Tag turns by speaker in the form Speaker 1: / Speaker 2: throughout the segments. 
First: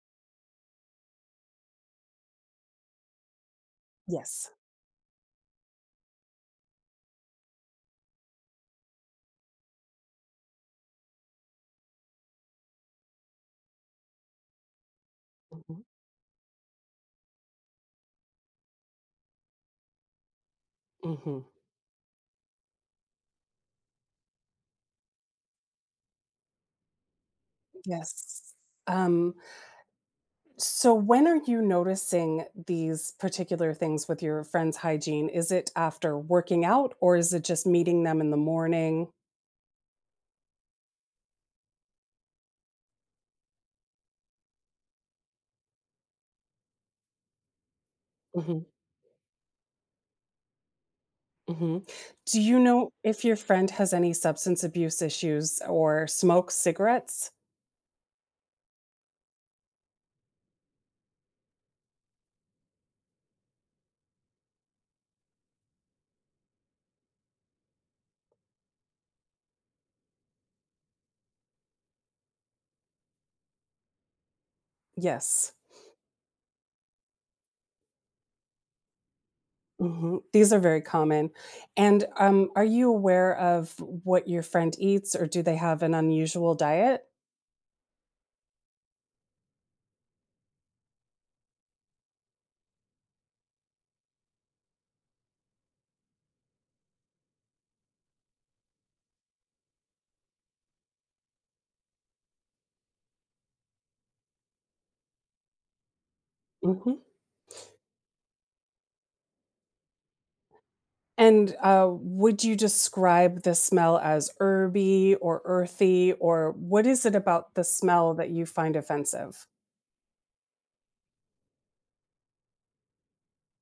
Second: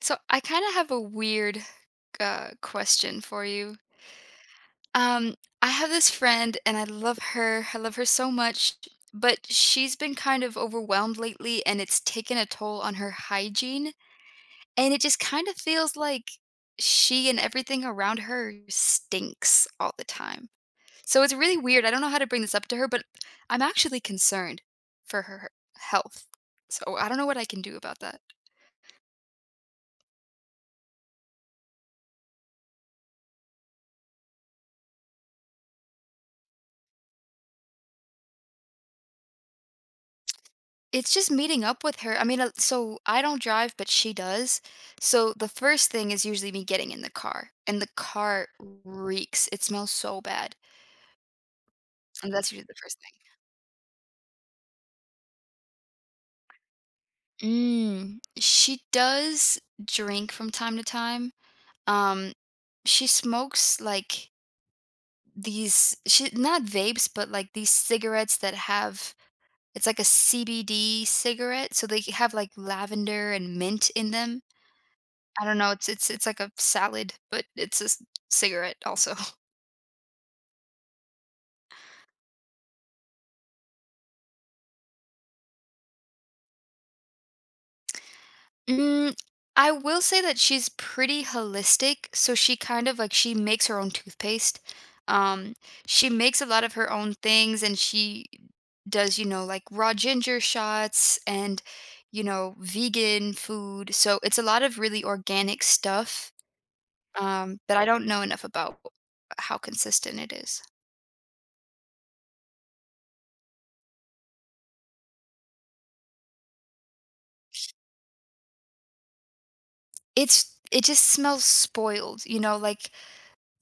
Speaker 1: So I kind of have a weird question for you.
Speaker 2: Yes.
Speaker 1: Um, I have this friend, and I love her. I love her so much, but she's been kind of overwhelmed lately, and it's taken a toll on her hygiene. And it just kind of
Speaker 2: Mhm,
Speaker 1: feels like she and everything around her stinks all the time. So it's
Speaker 2: mhm.
Speaker 1: really weird. I don't know how to bring this up to her, but I'm actually concerned for her health. So I don't know what I can do about that.
Speaker 2: Yes. Um, so when are you noticing these particular things with your friend's hygiene? Is it after working out or is it just meeting them in the morning?
Speaker 1: It's just meeting up with her. I mean, so I don't drive, but she does. So the first thing is usually me getting in the car, and the car
Speaker 2: Mhm,
Speaker 1: reeks. It smells so bad.
Speaker 2: mhm.
Speaker 1: And
Speaker 2: Do
Speaker 1: that's
Speaker 2: you
Speaker 1: usually the
Speaker 2: know
Speaker 1: first thing.
Speaker 2: if your friend has any substance abuse issues or smokes cigarettes?
Speaker 1: Mm. She does drink from time to time. Um, she smokes like these, she not vapes, but like these cigarettes that have, it's like a CBD cigarette. So they have like lavender and mint in them. I
Speaker 2: Yes.
Speaker 1: don't know. It's like a salad, but it's a cigarette also.
Speaker 2: Mhm. These are very common. And, are you aware of what your friend eats, or do they have an unusual diet?
Speaker 1: Mm, I will say that she's pretty holistic, so she kind of like she makes her own toothpaste. Um, she makes a lot of her own things, and she does, you know, like raw ginger shots and, you know, vegan food. So it's a lot of really organic stuff
Speaker 2: Mhm.
Speaker 1: that I don't know enough about how consistent it is.
Speaker 2: And, would you describe the smell as herby or earthy, or what is it about the smell that you find offensive?
Speaker 1: It's it just smells spoiled, you know. Like,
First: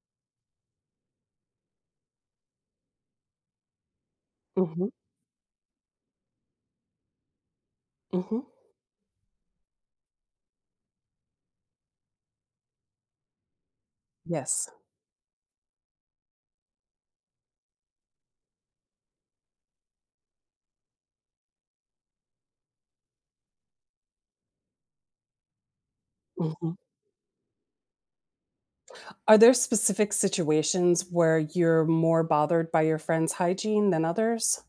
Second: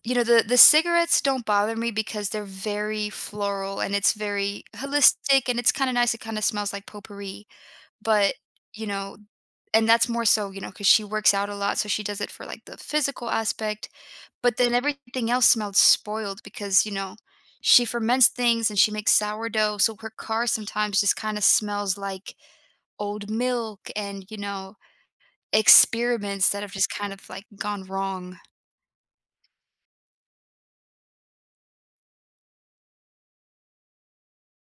Speaker 1: you know, the cigarettes don't bother me because they're very floral and it's very
Speaker 2: Mhm,
Speaker 1: holistic and it's kinda nice, it kinda smells like potpourri, but,
Speaker 2: mhm,
Speaker 1: you know, and that's more so, you know, because she works out a lot, so she does it for, like, the physical aspect, but
Speaker 2: yes,
Speaker 1: then everything else smelled spoiled because, you know, she ferments things and she makes sourdough, so her car sometimes just kinda smells like old milk and, you know, experiments that
Speaker 2: mhm.
Speaker 1: have just kind of, like, gone wrong.
Speaker 2: Are there specific situations where you're more bothered by your friend's hygiene than others?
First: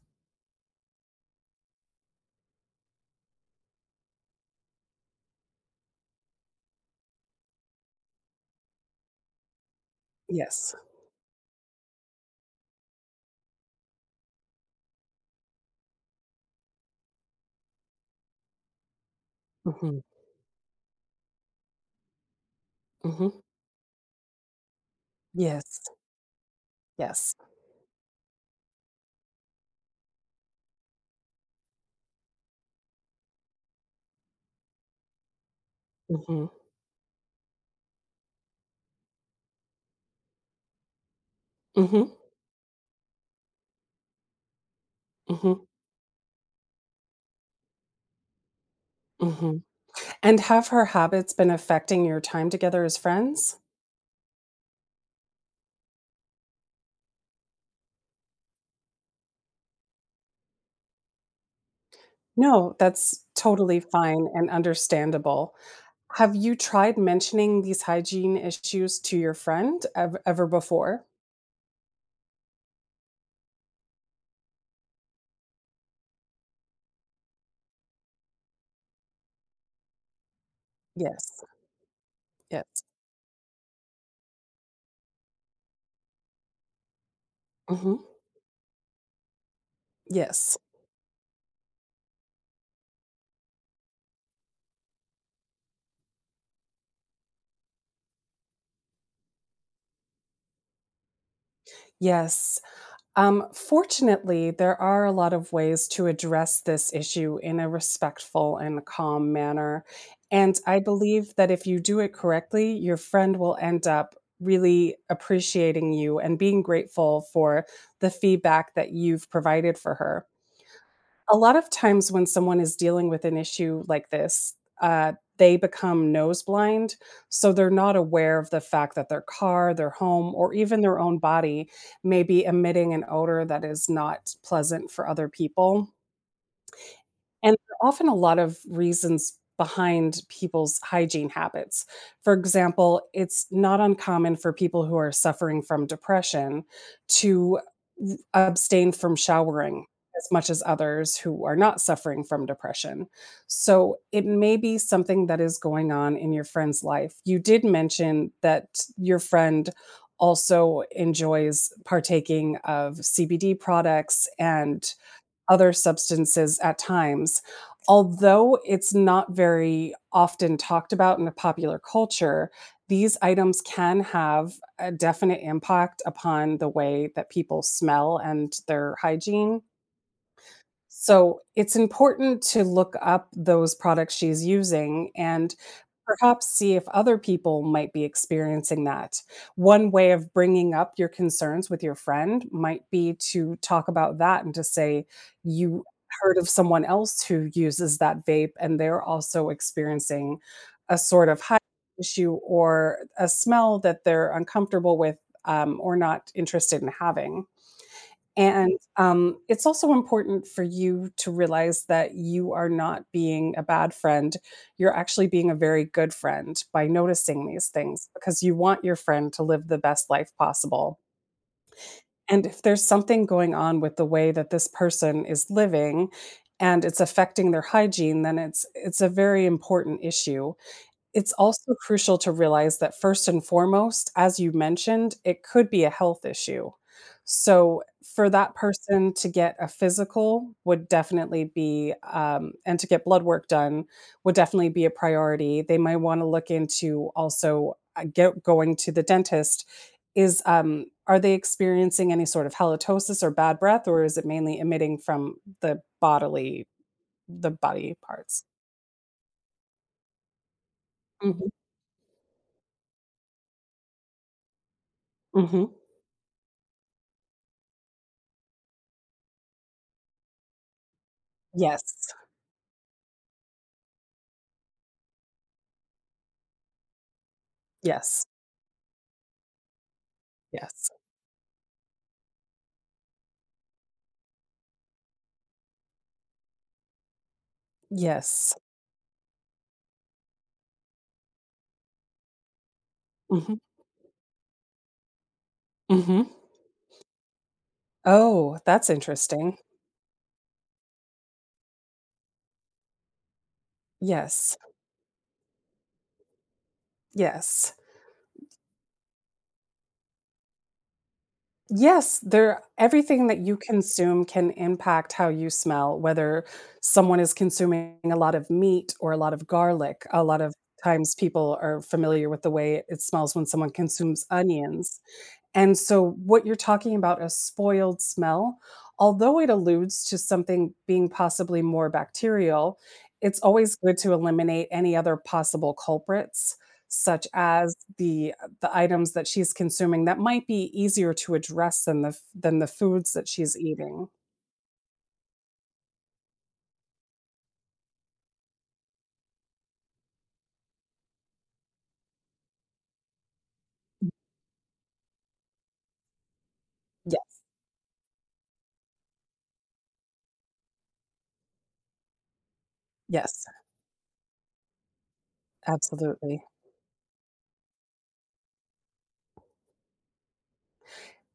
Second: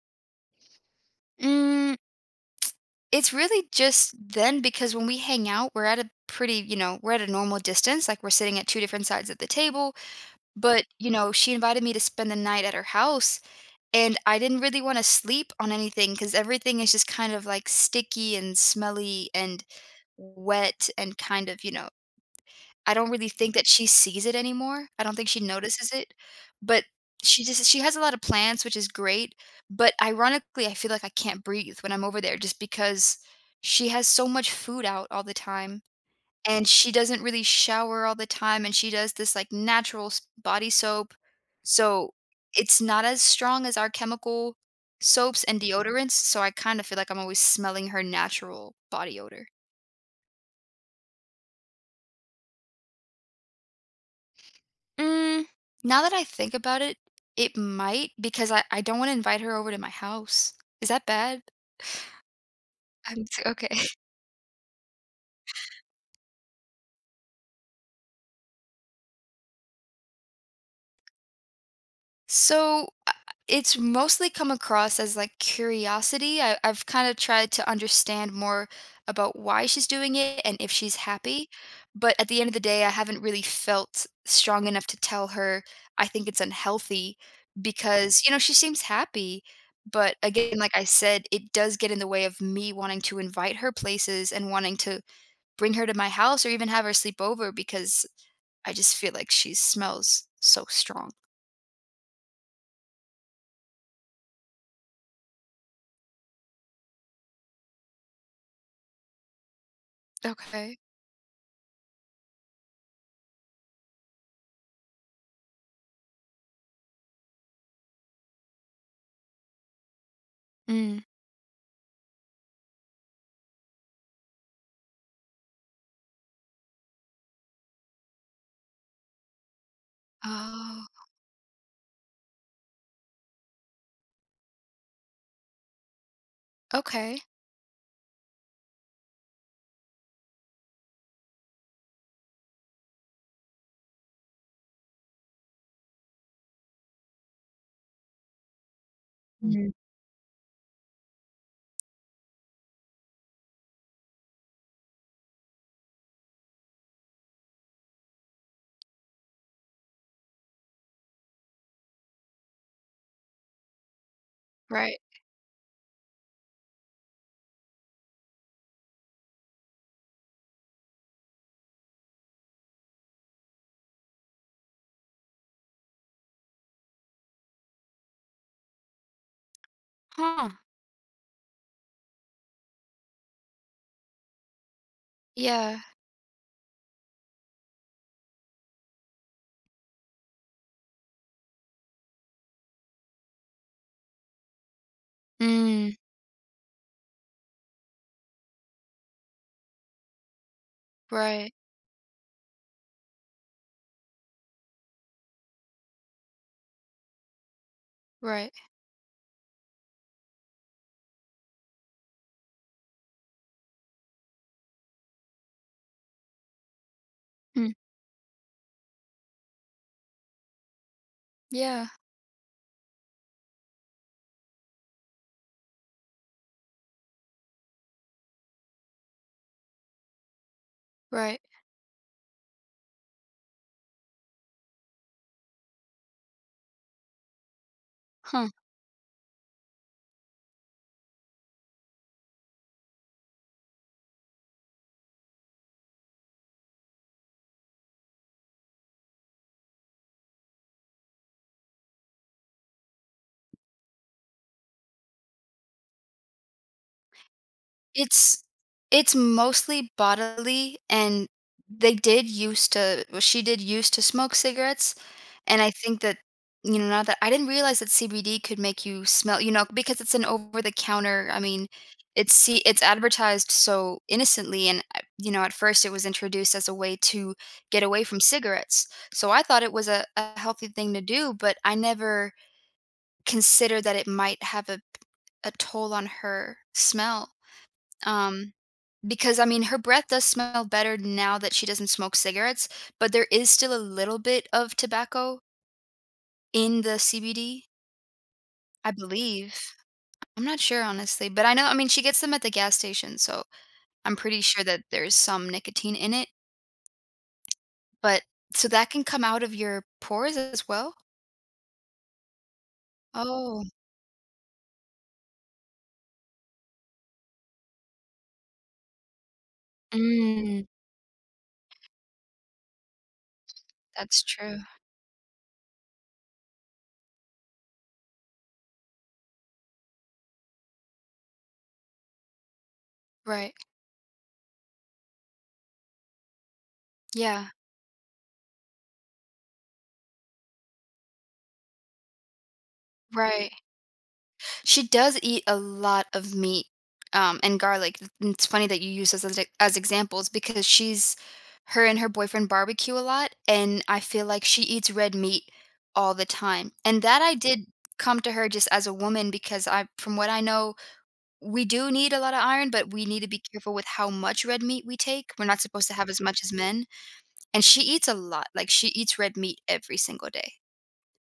Speaker 1: Mm. It's really just then because when we hang out, we're at a pretty, you know, we're at a normal distance. Like, we're sitting at two different sides of the table.
Speaker 2: Yes.
Speaker 1: But, you know, she invited me to spend the night at her house. And I didn't really want to sleep on anything because everything is just kind of like sticky and smelly and
Speaker 2: Mhm,
Speaker 1: wet and kind of, I don't really
Speaker 2: mhm.
Speaker 1: think that she sees it anymore. I don't think she
Speaker 2: Yes,
Speaker 1: notices it, but
Speaker 2: yes.
Speaker 1: she just she has a lot of plants, which is great, but ironically, I feel like I can't breathe when I'm over there just because she has so much food out all the time,
Speaker 2: Mhm,
Speaker 1: and she doesn't really shower all the time, and she does this, like, natural s body soap,
Speaker 2: mhm,
Speaker 1: so it's not as strong as our chemical soaps and
Speaker 2: mhm,
Speaker 1: deodorants, so I kinda feel like I'm always smelling her natural body odor.
Speaker 2: mhm. And have her habits been affecting your time together as friends?
Speaker 1: Mm, now that I think about it, it might, because I don't want to invite her over to my house. Is that bad?
Speaker 2: No, that's
Speaker 1: Okay.
Speaker 2: totally fine and understandable. Have you tried mentioning these hygiene issues to your friend ev ever before?
Speaker 1: So it's mostly come across as like curiosity. I've kind of tried to understand more about why she's doing it and if she's
Speaker 2: Yes,
Speaker 1: happy. But at the end of the
Speaker 2: yes.
Speaker 1: day, I haven't really felt strong enough to tell her I think it's unhealthy
Speaker 2: Mhm.
Speaker 1: because, you know, she seems happy. But
Speaker 2: Yes,
Speaker 1: again, like I said, it does get in the way of me wanting to invite her places and wanting to bring her to my house or even have her sleep over because I just feel like she smells so strong.
Speaker 2: yes. Fortunately, there are a lot of ways to address this issue in a respectful and calm manner, and
Speaker 1: Okay.
Speaker 2: I believe that if you do it correctly, your friend will end up really appreciating you and being grateful for the feedback that you've provided for her. A lot of times when someone is dealing with an issue like this, uh, they become nose blind, so they're not aware of the fact that their car, their home, or even
Speaker 1: Oh,
Speaker 2: their own body may be emitting an odor that is not pleasant for other people.
Speaker 1: okay.
Speaker 2: And there are often a lot of reasons behind people's hygiene habits. For example, it's not uncommon for people who are suffering from depression to abstain from
Speaker 1: Mhm.
Speaker 2: showering as much as others who are not suffering from depression. So it may be something that is going on in your friend's life. You did mention that your friend also enjoys partaking of CBD products and
Speaker 1: Right.
Speaker 2: other substances at times. Although it's not very often talked about in the popular culture, these items can have a definite impact upon the way that people smell and their hygiene.
Speaker 1: Huh.
Speaker 2: So it's important to look up those products she's using and
Speaker 1: Yeah.
Speaker 2: perhaps see if other people might be experiencing that. One way of bringing up your concerns with your friend might be to talk about that and to say, you
Speaker 1: Mm,
Speaker 2: heard of someone else who uses that vape, and they're also experiencing a sort of
Speaker 1: right.
Speaker 2: high issue or a smell that they're uncomfortable with or not interested in having.
Speaker 1: Right.
Speaker 2: And, it's also important for you to realize that you are not being a bad friend. You're actually being a very good friend by noticing these
Speaker 1: Hmm.
Speaker 2: things because you want your friend to live the best life possible.
Speaker 1: Yeah.
Speaker 2: And if there's something going on with the way that this person is living and it's affecting their hygiene, then it's a very important issue. It's
Speaker 1: Right.
Speaker 2: also crucial to realize that first and foremost, as you mentioned, it could be a health issue. So, for
Speaker 1: Huh.
Speaker 2: that person to get a physical would definitely be, and to get blood work done would definitely be a priority. They might want to look into also get going to the dentist. Is are they experiencing any sort of halitosis or bad breath, or is it mainly emitting from the bodily the body
Speaker 1: It's
Speaker 2: parts?
Speaker 1: it's mostly bodily, and
Speaker 2: Mhm,
Speaker 1: they did used to, well, she did used to smoke cigarettes, and
Speaker 2: mhm.
Speaker 1: I think that, you know, now that, I didn't realize that CBD could make you smell, you know, because it's an over the counter, I mean,
Speaker 2: Yes,
Speaker 1: it's, see, it's advertised so innocently, and, I, you know, at first, it was introduced as a way to get away from
Speaker 2: yes.
Speaker 1: cigarettes, so I thought it was a healthy
Speaker 2: Yes.
Speaker 1: thing to do, but I never considered that it might have a toll on her smell, um
Speaker 2: Yes.
Speaker 1: because, I mean, her breath does smell better now that she doesn't smoke cigarettes, but there is
Speaker 2: Mhm.
Speaker 1: still a little bit of tobacco
Speaker 2: Mhm.
Speaker 1: in the CBD,
Speaker 2: Oh, that's
Speaker 1: I believe.
Speaker 2: interesting.
Speaker 1: I'm not sure, honestly, but I know, I mean, she gets them at the gas station, so I'm pretty
Speaker 2: Yes.
Speaker 1: sure that there's some nicotine in it,
Speaker 2: Yes.
Speaker 1: but so that can come out of your pores as well?
Speaker 2: Yes, there everything that you
Speaker 1: Oh.
Speaker 2: consume can impact how you smell, whether someone is consuming a lot of meat or a lot of garlic. A lot of
Speaker 1: Mm,
Speaker 2: times people are familiar with the way it smells when someone
Speaker 1: that's
Speaker 2: consumes
Speaker 1: true.
Speaker 2: onions. And so what you're talking about, a spoiled smell, although it alludes to something being possibly more bacterial, it's
Speaker 1: Right.
Speaker 2: always good to eliminate any other possible culprits, such
Speaker 1: Yeah.
Speaker 2: as the items that she's consuming that might be easier to address than the f than the foods that
Speaker 1: Right.
Speaker 2: she's eating.
Speaker 1: She does eat a lot of meat, and garlic. And it's funny that you use this as e as examples because she's her and her boyfriend barbecue a lot, and I feel like she eats red meat all the time, and
Speaker 2: Yeah,
Speaker 1: that I did come to her just as a woman because I, from what I know, we do need a lot of iron, but we need to be
Speaker 2: yes,
Speaker 1: careful with how much red meat we take. We're not supposed to have as much
Speaker 2: absolutely.
Speaker 1: as men, and she eats a lot, like, she eats red meat every single day.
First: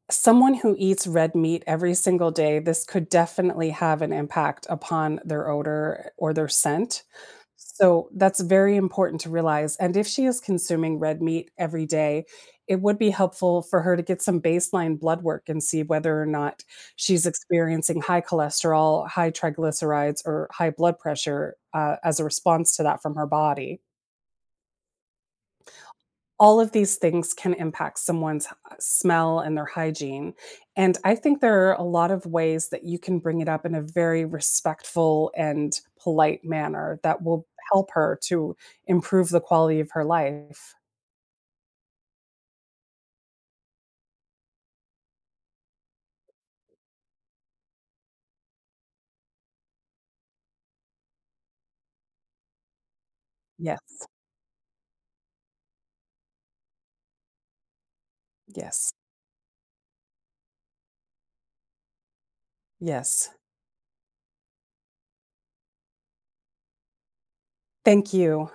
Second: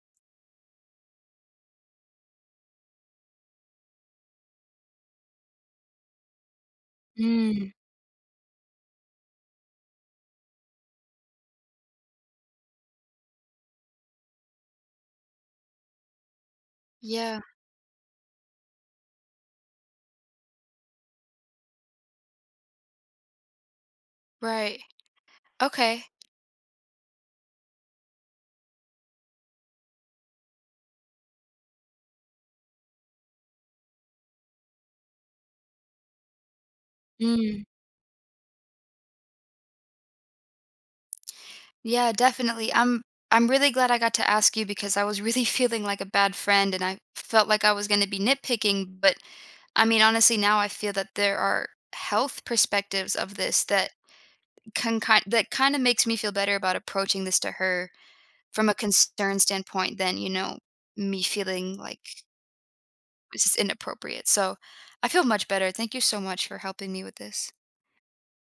Speaker 2: Someone who eats red meat every single day, this could definitely have an impact upon their odor or their scent.
Speaker 1: Mm.
Speaker 2: So that's very important to realize. And if she is consuming red meat every day, it would be helpful for her to get some baseline blood work and see whether or not she's
Speaker 1: Yeah,
Speaker 2: experiencing high cholesterol, high triglycerides, or high blood pressure as a response to that from her body.
Speaker 1: right. Okay.
Speaker 2: All of these things can impact someone's smell and their hygiene. And I think there are a lot of ways that you can bring it up in a very respectful and polite manner that will
Speaker 1: Mm.
Speaker 2: help her to improve the quality of her life.
Speaker 1: Yeah, definitely. I'm really glad I got to ask you because I was really feeling like a bad friend and I felt like I was going to be nitpicking, but I mean honestly now I feel that there are health perspectives of this
Speaker 2: Yes,
Speaker 1: that can kind that kind of makes me feel better about approaching this to her from a
Speaker 2: yes,
Speaker 1: concern standpoint than, you know, me feeling like
Speaker 2: yes.
Speaker 1: this is inappropriate. So, I feel much better. Thank you so much for helping me with this.
Speaker 2: Thank you.